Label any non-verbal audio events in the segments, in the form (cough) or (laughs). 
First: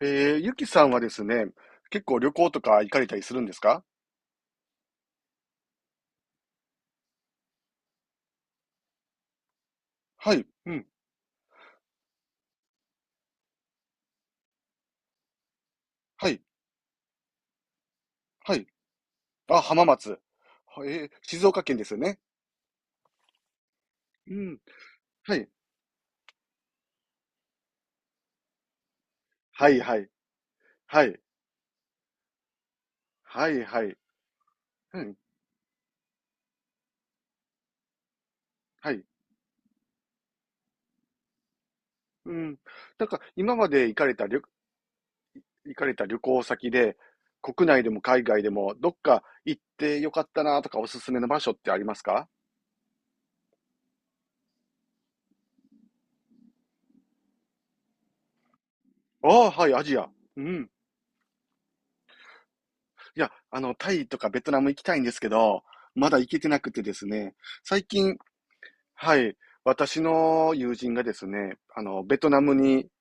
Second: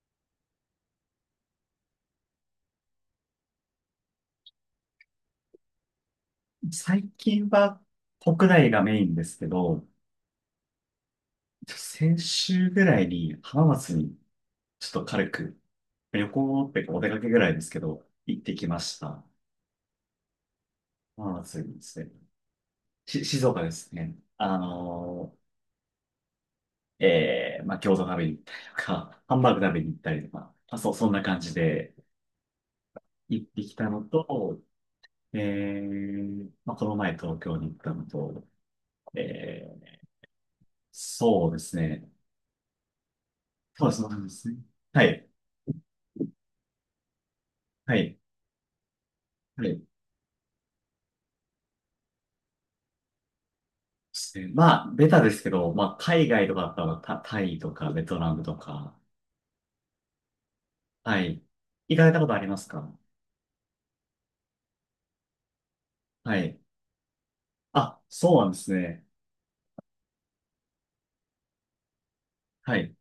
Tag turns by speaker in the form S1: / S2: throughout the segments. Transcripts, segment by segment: S1: ゆきさんはですね、結構旅行とか行かれたりするんですか？
S2: 最近は国内がメインですけど、
S1: はい、うん、
S2: 先週ぐらいに浜松にちょっと軽く
S1: は
S2: 旅
S1: い、
S2: 行っていうかお出かけぐらいですけど、行って
S1: はい。
S2: きました。
S1: あ、浜松。はえー、
S2: 浜
S1: 静
S2: 松
S1: 岡
S2: に
S1: 県
S2: で
S1: ですよ
S2: すね。
S1: ね。
S2: 静岡ですね。
S1: うん、はい、
S2: まあ、餃子食べに行ったりとか、ハンバーグ
S1: は
S2: 食
S1: い、
S2: べに行
S1: は
S2: っ
S1: い、
S2: たりとか、まあ、そう、
S1: は
S2: そん
S1: い、
S2: な感じで行っ
S1: はい、
S2: てき
S1: は
S2: た
S1: い、
S2: のと、
S1: うん、
S2: まあ、この前東京に行ったのと、
S1: はい、
S2: えー、そうですね。
S1: うん。なんか、今ま
S2: そ
S1: で
S2: うで
S1: 行
S2: す、
S1: か
S2: そ
S1: れ
S2: う
S1: た
S2: で
S1: 旅、
S2: すね。はい、
S1: 行かれた旅行先で、国内で
S2: は
S1: も
S2: い、
S1: 海外でも、どっか行っ
S2: はい。
S1: てよかったなとか、おすすめの場所ってありますか？
S2: ですねまあ、ベタですけど、まあ、海外とかだったら、タイとか、ベトナムとか、
S1: ああ、はい、アジア。うん。
S2: はい。行かれたことありますか？
S1: いや、タイとかベトナム行きたいんですけど、まだ行
S2: は
S1: けて
S2: い。
S1: なくてですね、最
S2: あ、
S1: 近、
S2: そうなんですね。
S1: はい。私の友人がですね、ベトナム
S2: は
S1: に、
S2: い。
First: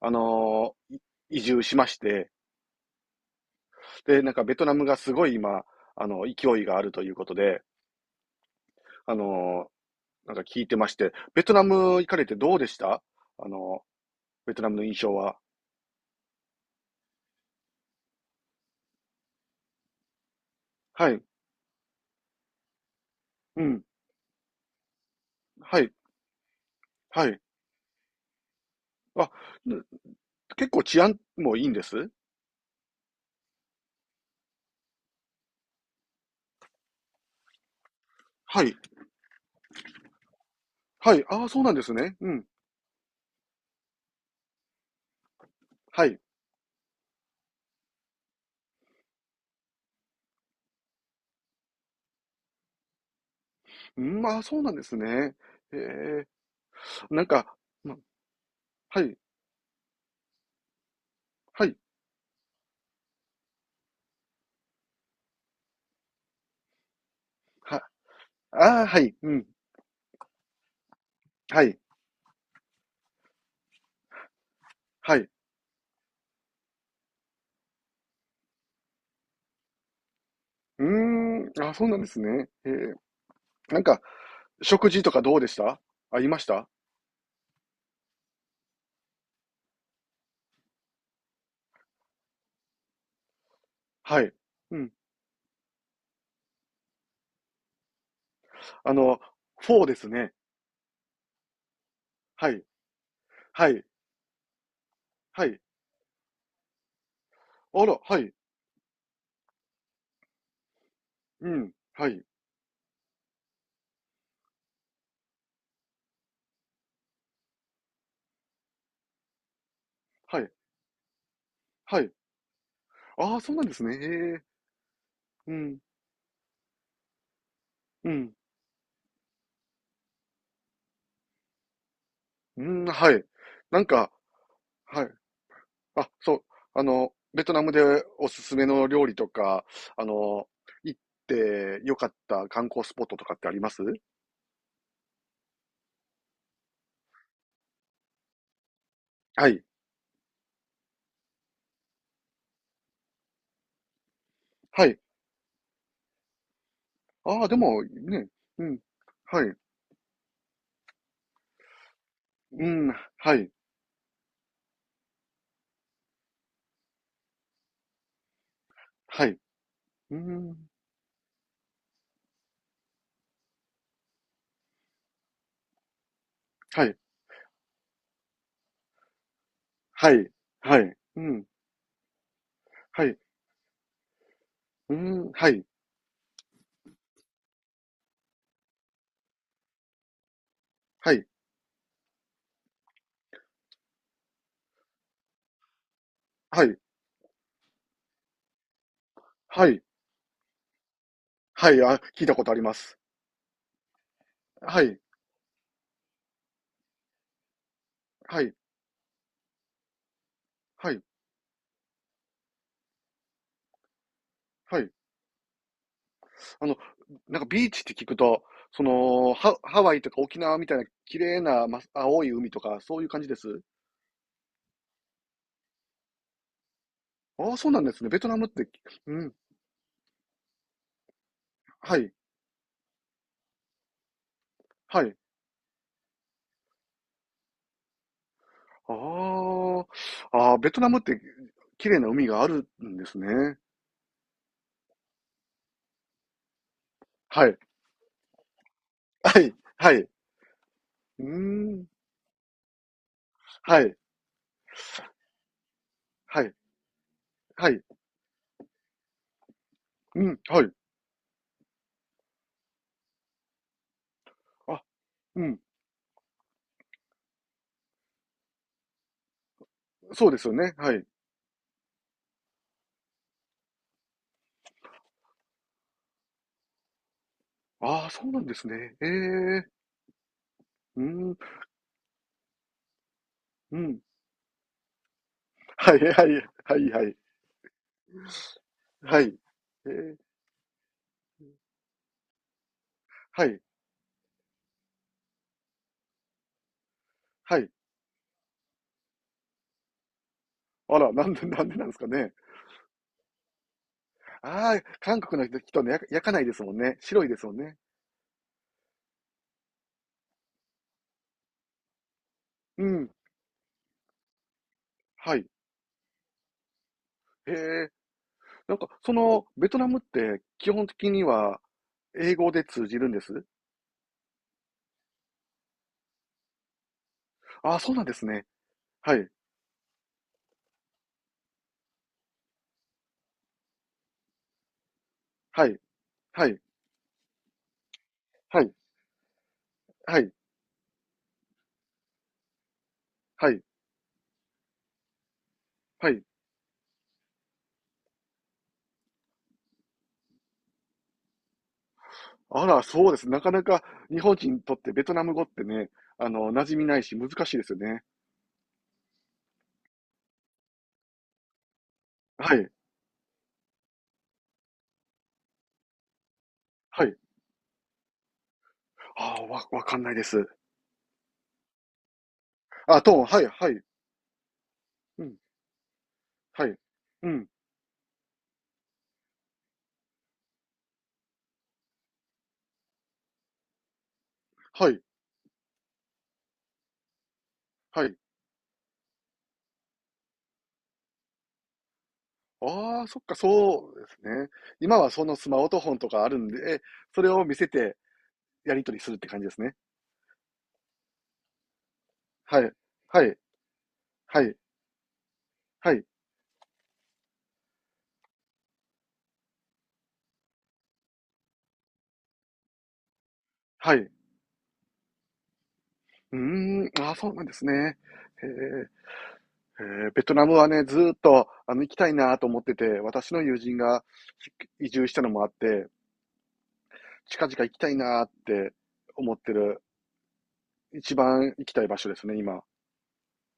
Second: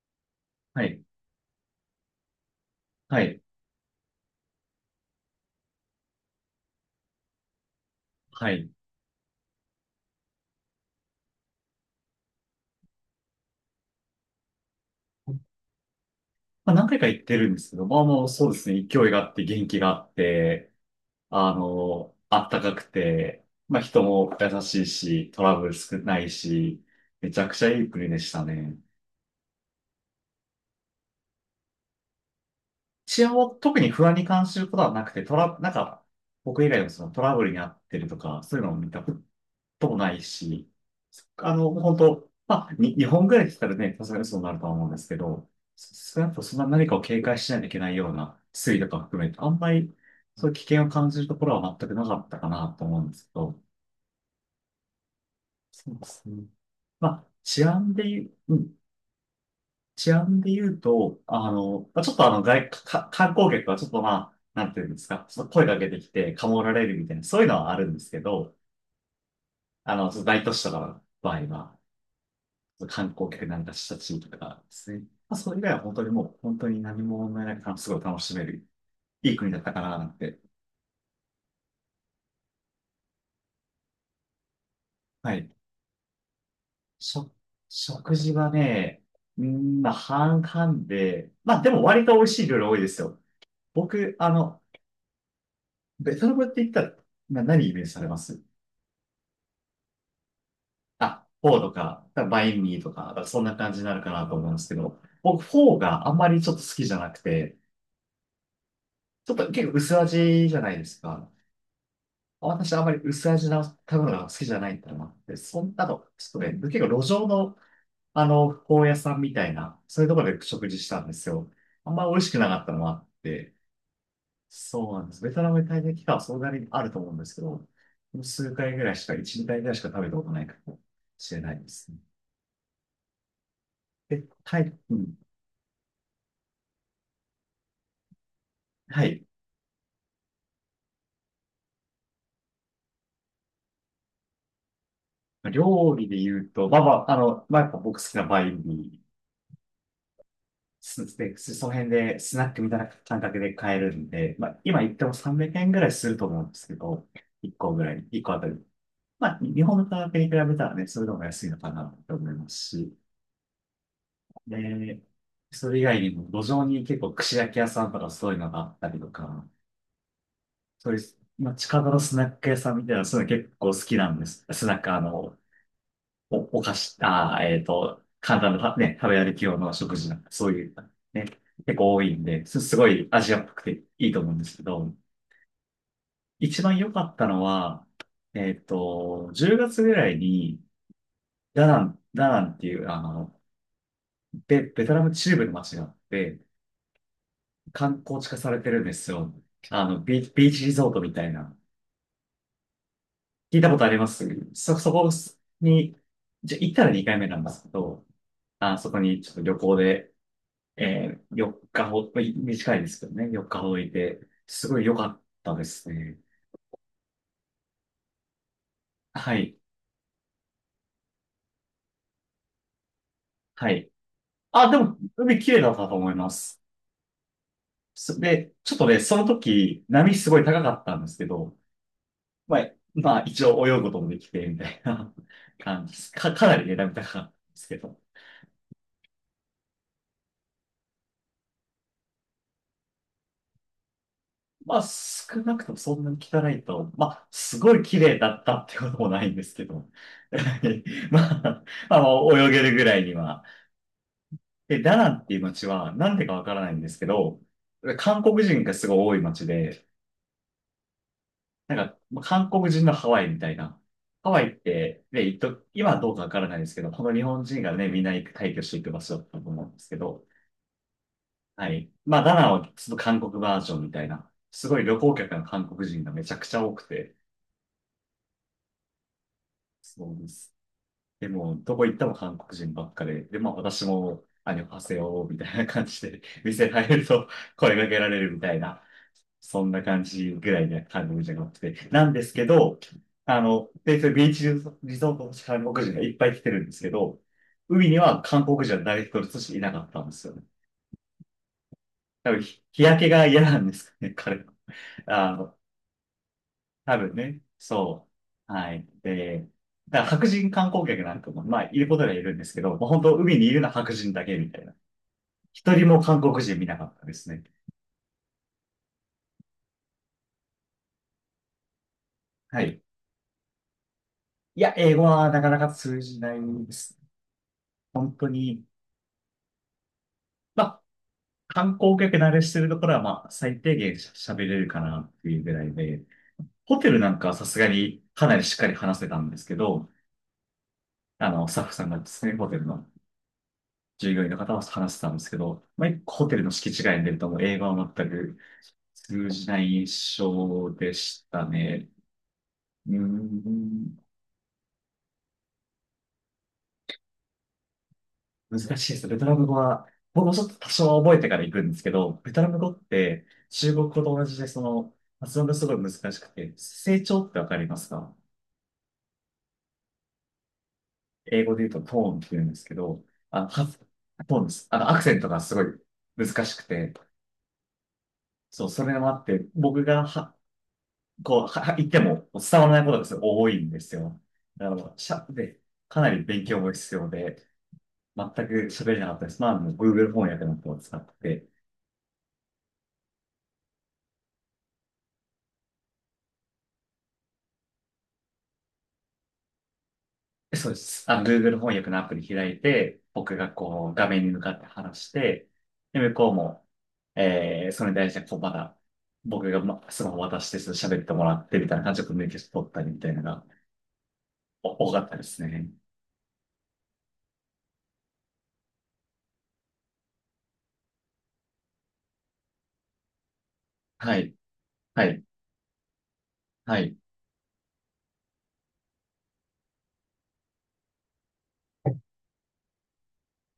S1: あの、
S2: は
S1: い
S2: い。
S1: 移住しまして、
S2: はい。
S1: で、なんかベトナムがすごい今、勢いがあるということで、
S2: はい。
S1: あの、なんか聞いてまして、ベトナム行かれてどうでした？あの、ベトナムの印象は。
S2: まあ、何回か行ってるんですけど、まあもうそうですね、勢いがあって、元気があって、
S1: はい。
S2: あったかくて、
S1: う
S2: まあ
S1: ん。
S2: 人も優しいし、トラブル
S1: はい。
S2: 少ないし、
S1: は
S2: めち
S1: い。
S2: ゃくちゃいい国でしたね。
S1: あ、結構治安もいいんです？
S2: 一応、特に不安に感じることはなくて、なんか、僕以外のそのトラブルに遭ってるとか、そう
S1: は
S2: いうの
S1: い。
S2: を見たこともないし、
S1: はい。ああ、そうなんです
S2: 本
S1: ね。う
S2: 当、
S1: ん。
S2: まあ、日本ぐらい来たらね、さすがにそうなるとは思うんですけど、
S1: はい。
S2: 少なくともそんな何かを警戒しないといけないような推移とか含めて、あんまりそういう危険を感じるところは全くなかったかなと思うんですけど、
S1: うん、ああ、そうなんですね。え
S2: そうで
S1: え、
S2: すね。ま
S1: なん
S2: あ、
S1: か、
S2: 治
S1: う
S2: 安
S1: ん、
S2: で言う、うん
S1: はい。
S2: 治安で言うと、
S1: はい。
S2: まあちょっとあの外、か、観光客はちょっとまあ、なんていうんですか、ちょっと声かけてきて、かもられるみたいな、そういうのはあ
S1: は
S2: るんですけど、
S1: ああ、はい、うん、
S2: その大都市とかの場合
S1: はい、
S2: は、観光客なんかした地域とかですね。
S1: はい。
S2: まあ、それ以外は本当にもう、本当に何も問題なく、すごい楽しめる、いい国だったかな、なんて。
S1: うーん、あ、そうなんですね。ええ、なんか、食事とかど
S2: は
S1: うで
S2: い。
S1: した？ありました？
S2: しょ、食事はね、まあ、半々で、まあ、でも割と美味しい料理多いですよ。僕、
S1: はい。うん。
S2: ベトナムって言ったら、何イメージされます
S1: あの、フォーですね。
S2: あ、フォーとか、バ
S1: は
S2: イ
S1: い、
S2: ンミーとか、だからそんな
S1: は
S2: 感じ
S1: い、
S2: になるかなと思うんですけど、僕
S1: は
S2: フ
S1: い。
S2: ォーがあんまりちょっと好きじゃなくて、
S1: あら、はい、
S2: ちょっと結構薄味じゃないですか。
S1: うん、はい、
S2: 私あんまり薄味な食べ物が好きじゃないってのもあって、そんなの、ちょっとね、結構路上の、フォー屋さんみたいな、そういうところ
S1: は
S2: で
S1: い、
S2: 食事したんですよ。あん
S1: は
S2: ま
S1: い。
S2: 美味しくなかったのもあっ
S1: ああ、そ
S2: て、
S1: うなんですね。へえ、
S2: そうなんです。ベトナ
S1: う
S2: ムに
S1: ん、
S2: 滞在期間はそんなにあると思うんですけど、
S1: うん、
S2: 数回ぐらいしか、1、2回ぐらいしか食べたことないかもしれないですね。
S1: うん、はい。なんか、
S2: で、タイ、う
S1: はい。
S2: ん、
S1: あ、そう、ベトナムでおすすめの
S2: は
S1: 料理
S2: い。
S1: とか、あの、行ってよかった観光スポットとかってあります？
S2: 料理で言うと、まあまあ、まあやっぱ僕好きなバインミー、
S1: はい、
S2: その辺でスナックみたいな感覚で買えるんで、まあ今
S1: は
S2: 言っ
S1: い。
S2: ても300円ぐらいすると思うんですけど、
S1: ああ、で
S2: 1個
S1: も、
S2: ぐらい、1
S1: ね、
S2: 個あたり。
S1: うん、
S2: まあ
S1: はい、
S2: 日本の価格に比べたらね、それでも安いのかなって思います
S1: うん、
S2: し、
S1: はい、
S2: で、それ以外にも路上に結構串焼き屋さんとかそういうのがあったりと
S1: はい、
S2: か、
S1: うん、
S2: そういう、まあ近場のスナック屋さんみたいな、そういうの結構好きなんです。スナック、お菓
S1: はい、
S2: 子、簡単なね、食べ歩き用の食事
S1: は
S2: なん
S1: い、
S2: か、そういう、
S1: はい、う
S2: ね、
S1: ん、
S2: 結構多いんで、すご
S1: は
S2: い
S1: い、
S2: アジアっぽくていいと思うんですけ
S1: う
S2: ど、
S1: ん、はい、
S2: 一番良かったのは、10月ぐらいに、
S1: はい、
S2: ダナンっていう、ベトナム中部の街があって、
S1: はい、
S2: 観光地化されてるんですよ。
S1: はい、
S2: ビーチリゾートみたいな。
S1: はい、あ、聞いたことあります。
S2: 聞いたことあります
S1: は
S2: そ
S1: い、
S2: こに、じゃ、行ったら2回目なんですけど、
S1: はい、
S2: あ、そこにちょっと旅行で、
S1: はい、
S2: 4日まあ短いですけどね、4日ほどいて、す
S1: は
S2: ごい
S1: い。
S2: 良かったですね。
S1: あの、なんかビーチって聞くと、
S2: はい、
S1: ハワイとか沖縄みたいな綺麗な、ま、青い海とか、そういう感じです？
S2: はい。あ、でも、海綺麗だったと思います。
S1: ああ、そうなんですね。ベトナムって、
S2: ちょっとね、
S1: う
S2: その
S1: ん、
S2: 時、波すごい高かったんですけど、
S1: はい、
S2: まあ、まあ、一応泳ぐこともできて、みたい
S1: は
S2: な
S1: い。
S2: (laughs) 感じです。かなりね、波高かったんですけど。
S1: ああ、ああ、ベトナムって綺麗な海があるんですね。
S2: まあ、少なくともそんなに汚いと、まあ、
S1: はい、
S2: すごい綺麗だったってこともないん
S1: は
S2: で
S1: い、
S2: すけど、
S1: はい。う
S2: (laughs) ま
S1: ー
S2: あ、
S1: ん。
S2: まあ、泳げるぐらいには、
S1: はい、
S2: で、ダナンっていう街は、なんでか
S1: は
S2: わ
S1: い、
S2: からないんですけど、
S1: はい。
S2: 韓国人がすごい多い街で、
S1: うん、はい。
S2: なんか、まあ韓国人のハワイみたいな。ハワイっ
S1: あ、
S2: て、ね、一
S1: うん。
S2: 時今はどうかわからないですけど、この日本人がね、みんな行く退去していく場所だったと思うんですけど、
S1: そうですよね。はい。
S2: はい。まあ、ダナンはちょっと韓国バージョンみたいな、すごい旅行客の韓国人がめちゃくちゃ多くて、
S1: ああ、そうなんですね。ええ。
S2: そうです。
S1: うー
S2: で
S1: ん、
S2: も、どこ行っても韓国人ばっかで、で、まあ
S1: う
S2: 私
S1: ん。
S2: も、ハセヨみたいな感
S1: はい、
S2: じで、
S1: は
S2: (laughs)
S1: い、
S2: 店
S1: はい、
S2: 入る
S1: はい。
S2: と声かけられるみたいな、
S1: はい。
S2: そんな
S1: え
S2: 感
S1: え。
S2: じぐらいな韓国人が多くて。なんですけど、
S1: はい、
S2: で、それビーチリゾートの韓国人がいっぱい来てるんですけど、
S1: はい。
S2: 海には韓国人は誰一人としていなかったんですよね。
S1: あら、なんでなんですか
S2: 多
S1: ね。
S2: 分、日焼けが嫌なんですかね、彼は。
S1: ああ、韓
S2: あ
S1: 国
S2: の、
S1: の人ね、焼かないですもんね。
S2: 多分
S1: 白いで
S2: ね。
S1: すもんね。
S2: そう。はい。で、だから白人観光客なんかも、まあ、いることにはいるんですけど、
S1: う
S2: もう本
S1: ん。
S2: 当、海にいるのは白人だけみたいな。
S1: はい。
S2: 一人も韓国人見なかったですね。
S1: へえ。なんか、ベトナムって基本的には英語
S2: は
S1: で
S2: い。
S1: 通じるんです？
S2: いや、英語はなかなか通じないです。
S1: ああ、そうなんで
S2: 本
S1: す
S2: 当
S1: ね。
S2: に、
S1: はい。
S2: まあ、観光客慣れしてるところは、まあ、最低限喋れるかなっていうぐら
S1: は
S2: い
S1: い。
S2: で、
S1: はい。
S2: ホテルなんかはさすがにかなりしっ
S1: は
S2: かり
S1: い。
S2: 話せたんですけど、
S1: はい、
S2: スタッフさんがですね、ホテルの
S1: はい、
S2: 従業員の方は話してたんですけど、まあ、
S1: はい。
S2: ホテルの敷地外に出るともう英語は全く通じない印象でしたね。
S1: あら、
S2: うー
S1: そうです。なかなか
S2: ん、
S1: 日本人にとってベトナム語ってね、馴染みないし難しいですよね。
S2: 難しいですね。ベトナム語は、僕もちょっと多少は覚えてから行くんですけど、ベトナ
S1: は
S2: ム
S1: い、
S2: 語って中国語と同じで、その、発音がすごい難しくて、成
S1: はい。
S2: 長ってわかりますか？
S1: ああ、わかんないです。
S2: 英語で言うとトーンって言うんですけ
S1: あ、
S2: ど、
S1: トーン、は
S2: あ
S1: い、
S2: の、
S1: は
S2: 発
S1: い。
S2: トーンです。アクセン
S1: う
S2: ト
S1: ん、
S2: がすごい難しく
S1: はい。
S2: て、
S1: うん、
S2: そう、それもあって、僕がこう、言っても伝わらないことがすごい多いんですよ。だか
S1: は
S2: ら、
S1: い、
S2: で、かなり勉強も必要で、
S1: はい。
S2: 全く喋れなかったです。まあ、もう Google 翻訳のアプリを使って、
S1: ああ、そっか、そうですね。今はそのスマートフォンとかあるんで、それを見せてやり取りするって感じですね。
S2: そうです。Google 翻訳のアプリ開
S1: は
S2: い
S1: い。
S2: て、
S1: はい。
S2: 僕がこう、画面に向
S1: は
S2: か
S1: い。
S2: って話して、
S1: は
S2: で、
S1: い。
S2: 向こうも、それに対して、こう、まだ、僕が、スマホ渡して、ちょっと喋ってもらって、みたいな感じでコミュニケーション取ったり、みたいなのが、
S1: はい。う
S2: 多かったですね。
S1: ーん。ああ、そうなんですね。へえ。ベトナムはね、ずーっと、行きたいなと思ってて、私の友人が
S2: はい、
S1: 移
S2: は
S1: 住した
S2: い、
S1: のもあって、
S2: はい。
S1: 近々行きたいなって思ってる、一番行きたい場所ですね、今。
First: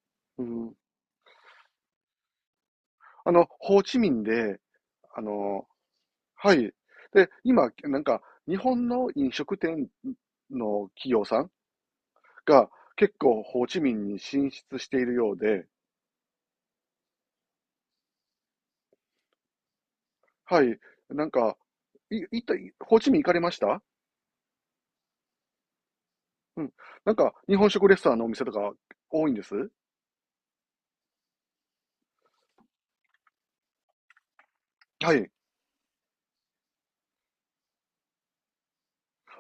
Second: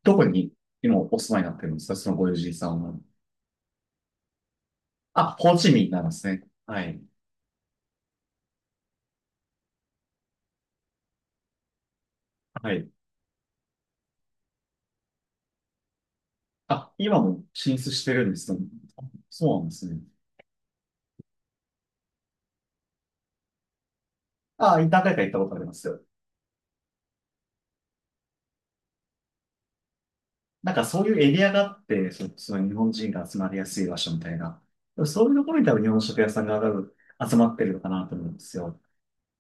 S2: どこ
S1: う
S2: に、
S1: ん。
S2: 今、お住まいになってるんですか？そのご友人さんは。
S1: ホーチミンで、あ
S2: あ、ホー
S1: の、
S2: チミンなんですね。
S1: はい。
S2: はい、
S1: で、今、なんか、日本の飲食店の企業さんが
S2: はい。
S1: 結構ホーチミンに進出しているようで、
S2: あ、今も進出してるんですね。そうなんですね。
S1: はい。なんか、い、いった、ホーチミン行かれました？
S2: ああ、何回か行ったことありますよ。
S1: うん。なんか、日本食レストランのお店とか多いんです？
S2: なんかそういうエリアがあって、その日本人が集まりやすい場所みたいな。
S1: は
S2: そ
S1: い。
S2: ういうところに多分日本食屋さんが集まってるのかなと思うんですよ。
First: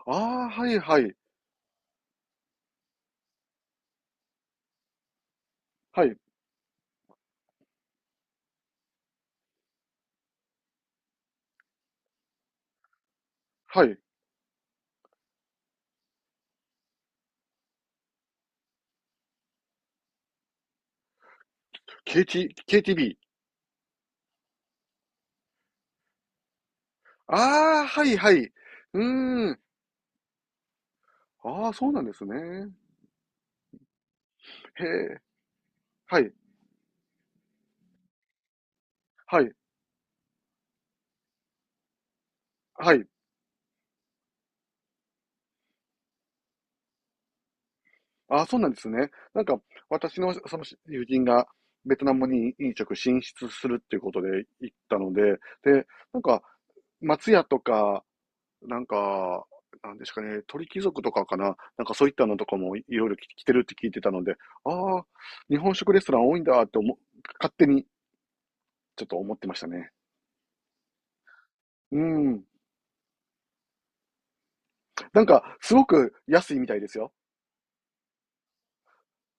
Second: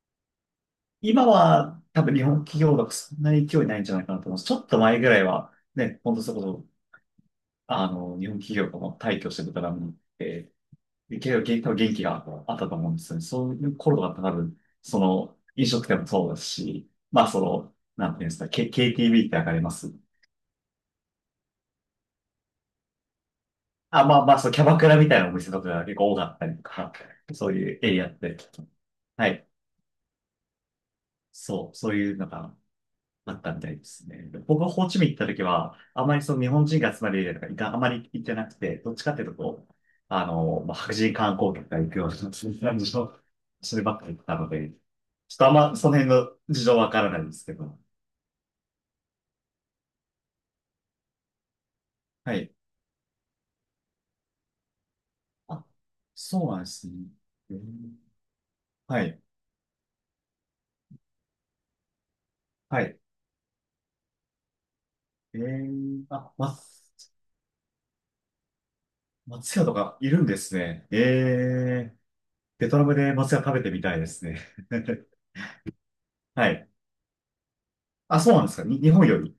S1: ああ、はいはい。
S2: 今は多分日本企業がそんなに勢いないんじゃないかなと思います。ちょっと前ぐらいはね、
S1: は
S2: ほ
S1: い。
S2: んとそこそ、日本企業がもう退去してベトナムに行って、結構多分元気があったと思うんですよね。そういう
S1: はい。
S2: 頃とかって多分、その飲食店もそうですし、まあその、なんていうんですか、KTV ってわかります
S1: KTB。
S2: あ、まあまあ、そう、キャバクラみたいなお店とかが結構多かったりとか、
S1: あ
S2: そういう
S1: あ、
S2: エリ
S1: は
S2: アっ
S1: いは
S2: て、
S1: い。う
S2: はい。
S1: ーん。あ
S2: そ
S1: あ、
S2: う、
S1: そう
S2: そう
S1: なんで
S2: いう
S1: す
S2: のが
S1: ね。
S2: あったみたいですね。僕がホ
S1: へ
S2: ーチミン行っ
S1: え。
S2: た時は、あま
S1: は
S2: り
S1: い。
S2: その日本人が集まるエリアとかあまり行ってなくて、どっちかっていうと
S1: はい。
S2: こう、まあ、白人観光客が行くような、そういう感じ
S1: はい。
S2: の、そればっかり行ったので、ちょっとあんまその辺の事情わからないんですけど。
S1: ああ、そうなんですね。なんか、私のその友人がベトナム
S2: はい。
S1: に飲食進出するっていうことで行ったので、
S2: あ、
S1: で、なんか、
S2: そうなんですね。
S1: 松屋
S2: え
S1: と
S2: ー
S1: か、なん
S2: はい。
S1: か、なんですかね、鳥貴族とかかな、なんかそういったのとかも
S2: は
S1: い
S2: い。
S1: ろいろ来てるって聞いてたので、ああ、日本食レストラン
S2: あ、
S1: 多いん
S2: まあ
S1: だって思う、勝手にちょっと思ってま
S2: 松
S1: し
S2: 屋
S1: た
S2: と
S1: ね。
S2: かいるんですね。ええ、
S1: うん。
S2: ベトナムで松屋食べてみたいですね。(laughs)
S1: なんか、すごく
S2: は
S1: 安いみ
S2: い。
S1: たいですよ。
S2: あ、そうなんですか。日本より。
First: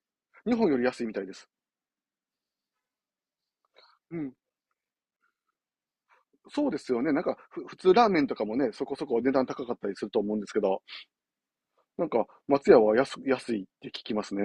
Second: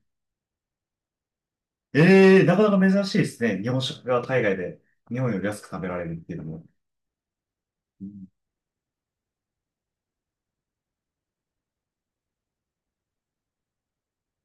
S1: 日本より安いみたいです。
S2: ええ、なかなか珍しいですね。日本食
S1: う
S2: が
S1: ん。
S2: 海外で日本より安く食べられるっていうの
S1: そ
S2: も。
S1: うですよね。なんか、普通ラーメンとかもね、そこそこ値段高かったりすると思うんですけど、なんか、松屋は安いって聞きますね。